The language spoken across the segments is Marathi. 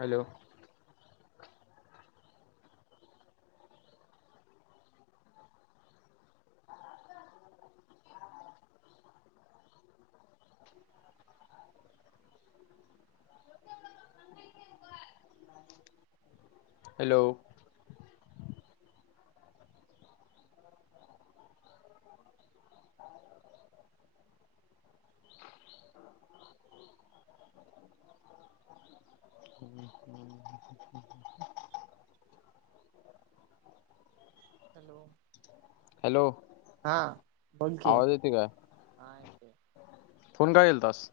हॅलो. [inaudible] हॅलो. हम्म हम्म. हॅलो. हॅलो हा बोल की. आवाज येते काय फोन का केलतास.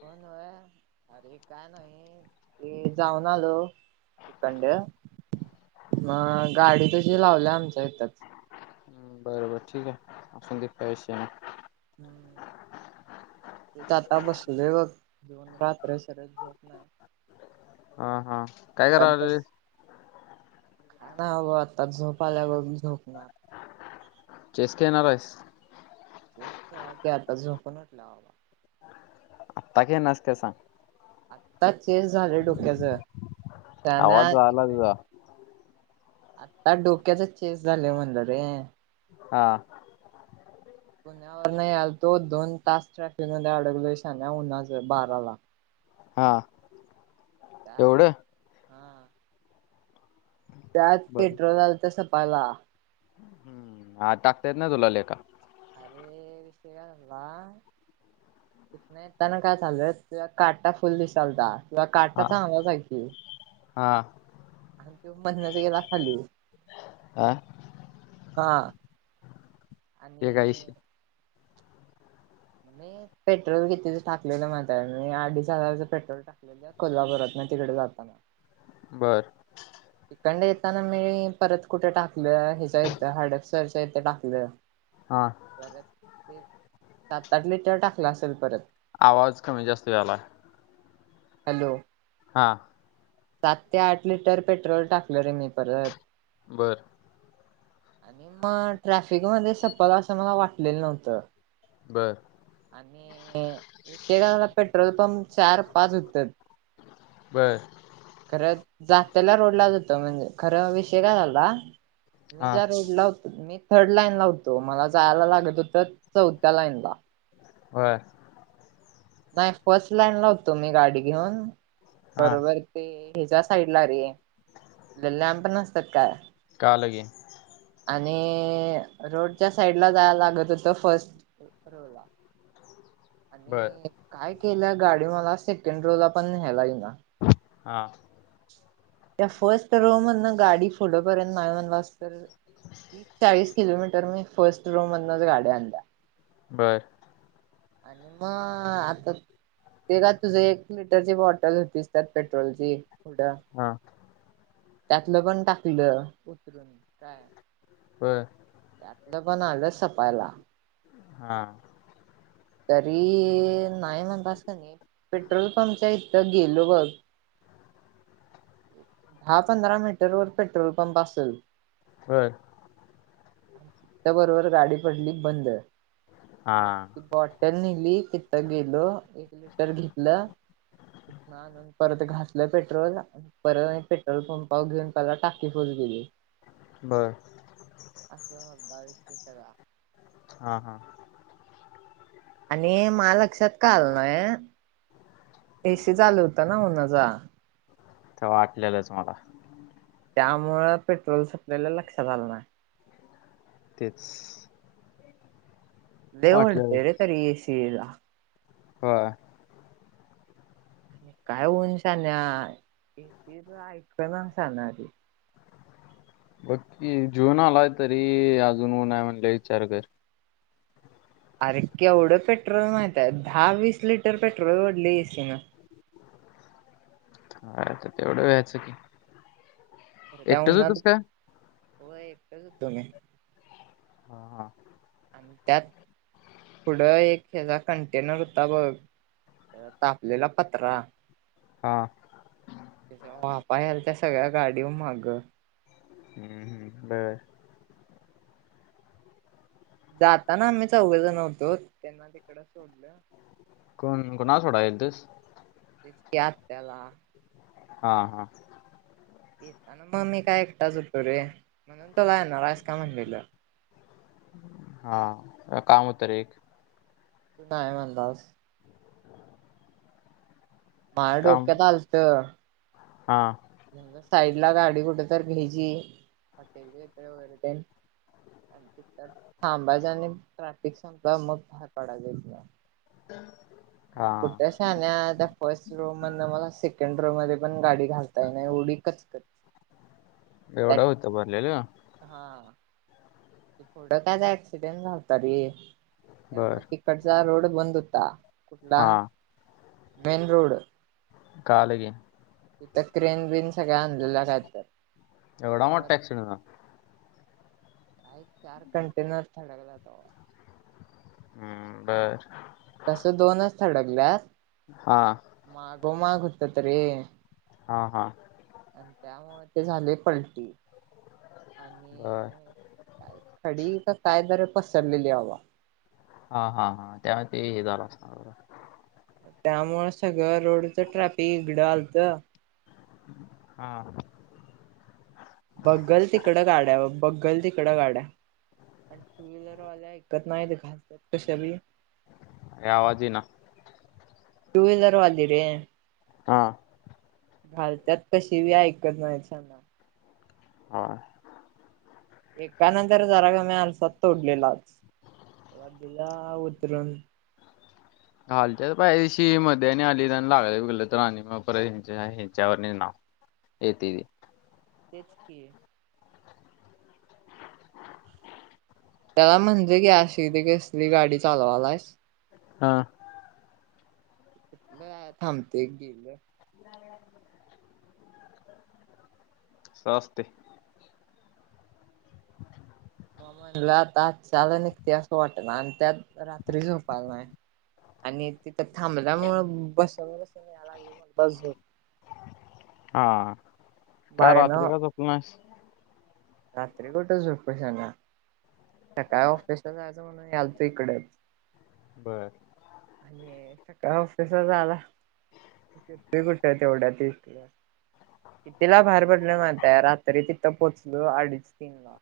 फोन व्हय अरे काय नाही ते जाऊन आलो तंडे मग गाडी तशी लावल्या आमच्या इथच. बरबर ठीक आहे मग काय विषय नाही. हम्म. हिथं आता बसूलोय बघ घेऊन रात्र सरच झोप नाही. हा हा काय करालाईस. का ना हवं आता झोपा आल्यावरी झोपणार. चेस खेळणार आहेस. चेस खेळायचा आता झोपून उठल्यावर बाबा. आता खेळणार आहेस की नाही सांग. आता चेज झालं डोक्याच. त्यांना आवाज ती आला पण तुझा आता डोक्यातच चेस झाले म्हणलं रे. हा. पुण्यावरन यायलतो तो दोन तास ट्रॅफिक म अडकलो शान्या उन्हाच बाराला. हा त्यात एवढं. हा त्यात बरं पेट्रोल आल त सपायाला. हम्म हा टाकतायेत ना तुला लेका. अरे विषय काय झालता. नाहीताना काय झाच तेजा काटा फुल दिसालता. तुला काटा हा चांगला आहे की हा आणि त्यो मधनच गेला खाली. आ. हा. ते काय विषय आणि मी पेट्रोल कितीच टाकलेलं माझ मी अडीच हजारच पेट्रोल टाकलेलं कोल्हापुरात. तिकडे जाताना. बर. इकंड येताना मी परत कुठे टाकलं ह्याच्या इथं हाडपपसरच्या इथं टाकलं. हा परत ते सात आठ लिटर टाकला असेल परत आवाज कमी जास्त यायला. हॅलो! हा! सात ते आठ लिटर पेट्रोल टाकल रे मी परत. बर आणि मग ट्रॅफिक मध्ये सफल असं मला वाटलेलं नव्हतं. बर आणि पेट्रोल पं पाच उत्तर बर खरंच जात्याला रोडलाच होत म्हणजे खरं विषय काय झाला मी हा ज्या रोडला होतो मी थर्ड लाईन ला होतो मला जायला लागत होत चौथ्या लाईन ला हो नाही फर्स्ट लाईन लावतो मी गाडी घेऊन हा बरोबर. ते ह्याच्या साईड ला रे लॅम्प नसतात काय? कालगे आणि रोडच्या साईड ला जायला लागत होत फर्स्ट रो ला बर आणि काय केल्या गाडी मला सेकंड रो ला पण न्यायला इना हा त्या फर्स्ट रो म्हण ना गाडी पुढपर्यंत नाही म्हणलास तरी चाळीस किलोमीटर मी फर्स्ट रो मधनच गाड्या आणल्या बरं आणि म ते का तुझ एक लिटरची बॉटल होतीस त्या पेट्रोलची डं हा त्यातलं पण टाकलं उतरून काय बर पण आलंच सपायला. हा तरी नाही म्हणत अस का नाही पेट्रोल पंपच्या इथथं गेलो बघ हा हा दहा पंधरा मीटर वर पेट्रोल पंप असेल. ह च्या बरोबर गाडी पडली बंद. हा मग ती बॉटल नेली तिथं गेलो एक लिटर घेतलं. आणून परत घासलं पेट्रोल परत पेट्रोल पंपावर घेऊन त्याला टाकी फुल केली. बर असं होत विषय सगळा हा, हा आणि म लक्षात का आल नाय एसी चालू होत ना म्ह - माझा. तर वाटलेलंच मला त्यामुळे पेट्रोल सप्लायला लक्षात आलं नाय? तेच लय ओडते रे तरी ए सीला ह काय होऊन साण्याे तर ऐक ना सणारी बग की जिऊन आलाय तरी अजून नाही म्हणले विचार कर अरे केवढं पेट्रोल माहित आहे दहा वीस लिटर पेट्रोल घढली एसी न हे हा हा तर तेवढं व्यायचं की एकटंच होतस का होय कस तोी ह हा आणि त्यात पुढं एक ह्याचा कंटेनर होता बघ तापलेला पत्र हा. त्याच्या वापा यालत्या सगळ्या गाडीवर मागे हं हं बर जाताना आम्ही चौघ जण होतो. त्यांना तिकड सोडलं कोण कोणा सोडायला गेलास? हिच की आत्याला हा हा येताना मग मी काय एकटाच होतो रे म्हणून तुला येणार आहेस का म्हणलेलं? हा काम होत रे एक तू काय नाही म्हणालास. माझ्या काम डोक्यात आलतं. हा. साईड ला गाडी कुठे तर घ्यायची हॉटेल वगैरे ते आणि त थांबायच आणि ट्रॅफिक संपल की मग बाहेर पडायच इतन अर हा कुठ शान्या आता फर्स्ट रु [inaudible] [unintelligible] म्हण मला ध्ये [unintelligible] प गाडी काही नाही उडी कचकच त्यात एवढं होतं भरलेलं हा थोडं काय ऍक्सिडेंट झालता रे त्यामुळ बर तिकडचा रोड बंद होता. कुठला? हा मेन रोड कळाल कि तिथ क्रेन बिन सगळ्या आणलेल्या काय तर एवढा त्यामुळं मोठा ऍक्सिडेंट होता काय चार कंटेनर थडकल्यात हं बर तस दोनच थडकल्यात हा मागो माग होत तरी. हा हा आणि त्यामुळे ते झाले पलटी, बर आणि खडी तर काय तरी पसरलेली वाटत हा हा हा त्यामुळे ते हे झालं असणार बर त्यामुळ सगळं रोडच ट्रॅफिक इकडं आलतं हा बघल तिकडं गाड्या बघल तिकडं गाड्या आणि टू व्हीलरवाल्या ऐकत नाही घालतात कश्या पण ये आवाज येईना टू व्हीलर वालीरे हा घालतत कशी बी ऐकत नाही सना हा एकानंतर जरा का मी आरसा तोडलेलाच दिला उतरून घालत्यात पाहिशी मधे आली लागलग तर मग परत हिच्यावर नि नाव येते ती तेच की त्याला म्हणजे घे कसली गाडी चालवायलाच? हा कुठल थांबतय गेलं अस असतय मग म्हणलं आता आजला निघते असं वाट ना आणि त्यात रात्री झोपायला नाही. आणि तिथं थांबल्यामुळ बसुन बसुन याय लागली मग झोप. हा का लागना. रात्री काय झोपला नाहीस? रात्री कुठं झोपु शान्या. सकाळी ऑफिसला जायचं म्हणून यालतो इकडंच बर आणि सकाळ ऑफीसला जायला कुठ तेवढ्या तिकडं कितीला बाहेर पडलं माहिताय रात्री तिथं पोहोचलो अडीच तीन ला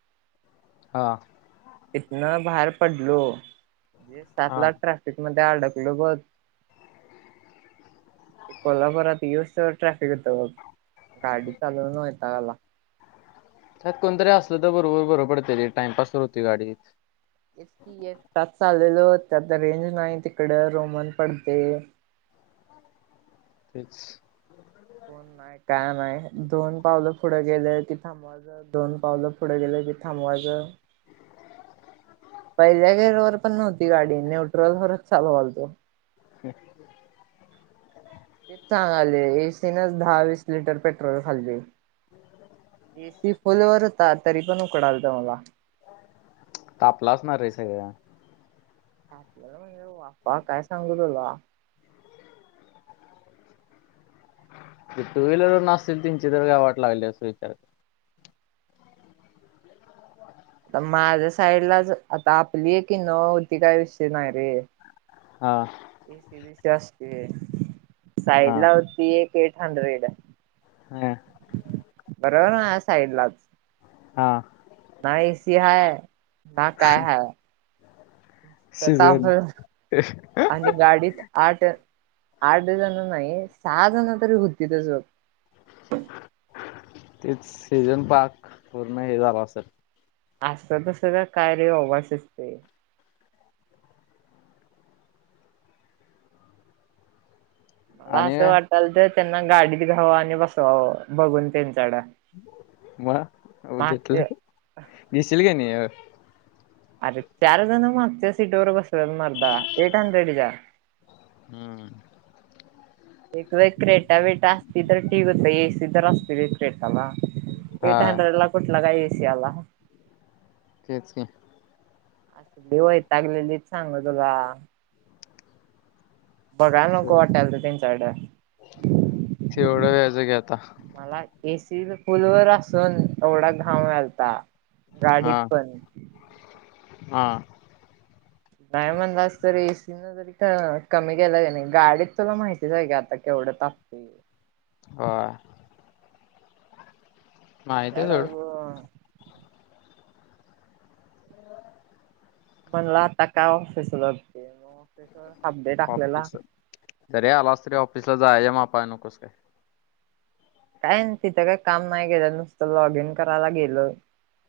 हा. इतन बाहेर पडलोे ते हा सातला ट्रॅफिक मध्ये त्या अडकलो बग [inaudible] ते कोल्हापुरात येवुस तंवर ट्रॅफिक होत बघ, गाडी चालवुन वैताग आला. त्यात कोणतरी असलं तर बरोबर बरं पडतंय रे टाइमपास तर होतोय गाडीत. तेच की एकटाच चाल लेलो त्यात रेंज नाही तिकडं रोमन पडतंय. तेच कोण नाही काय नाही, दोन पावलं पुढे गेले की थांबवायच, दोन पावलं पुढे गेले की थांबवायचं. [inaudible] पहिल्या गेरवर पण नव्हती गाडी न्यूट्रल वरच चालवालतो. हम् तेच सांगालोय ए सी नच दहा वीस लिटर पेट्रोल खाल्ली. ए सी फुलवर होता तरी पण उकडालत मला. तापलं असणार रे सगळं. तापलेलं म्हणजे वापा, काय सांगू तुला. ती टु व्हीलर वरनं असतील तींची तर काय वाट लागली असेल विचार कर. आता माझ्या साईडलाच, आता आपली एक इनोवा होती काय विषय नाही रे! हा ए सी बीसी असते, हा साईडला होती एक एट हंड्रेड हम् बरोबर माजा साईडलाच हा. ना ए सी हाय, ना काय हाय तर ताप सीझन आणि गाडीत आठ आठ जण नाही सहा जण तरी होतीतच बघ. तीच सीझन पाक पूर्ण हे झालं असंल. असं तसं का काय रे बाबा शिजतंय. मला आणि असं वाटालत त्यांना गाडीत घ्यावं आणि बसवावं बघून त्यांच म घेतलं, मागचे घेशील का नाही अ अरे चार जण मागच्या सीटवर बसलेत मरदा एट हंड्रेडच्या हम्म. एक वेळ क्रेटा वेटा असती तर टीक होत ए सी तर असते रे क्रेटाला. हा एट हंड्रेडला कुठला काय ए सी आला. तेच की असली वैतागलेलीत सांगु तुला. बघायला नको वाटालत त्यांच्याकडं तेवढं व्याच की आता. ए सी फुलवर असून एवढा घाम यालता गाडीत हा पण, हा. नाही म्हणलास तर एसी न जरी कमी केलं की नाही गाडीत तुला माहितीच आहे की आता केव ढ तापतय ह ते आहे सोड झाडं ग. म्हणला आता का ऑफिसला जाते ऑफिस ऑफिस घरी आलास तरी ऑफिसला जायला मापा नकोस येऊस काय? काय नाय तिथं काही काम नाही केेलं नुसतं लॉग इन करायला गेलं.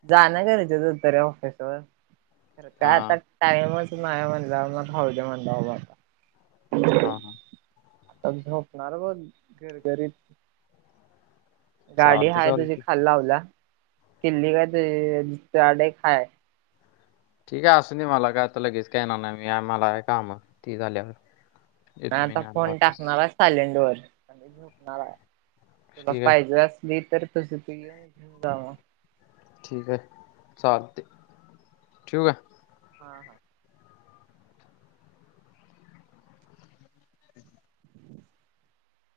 जाण गरजेचं होत रे ऑफिसवर. खर हा काय आता टाइमच नाही म्हटल्यावर राहूदे म्हणला [unintelligible] हा. आता झोपणार बघ गरगरीत. गाडी चालते हाय तिथं चालते खाल् लावला चिल्ली काहीतरी चारे खाय ठीक आहे असूदे मला काय आता लगेच काहीना नाही आम्हाला आहे काम ती झाल्यावर अन येतो मी आता न्यायला फोन वाटल्यास टाकून आला आहे सायलेंट वर झुकणार आहे तुला ठीक आहे पाहिजे असली तर तुझ तू येऊन घेऊन जाव ठीक आहे चालते ठेऊ का हा हा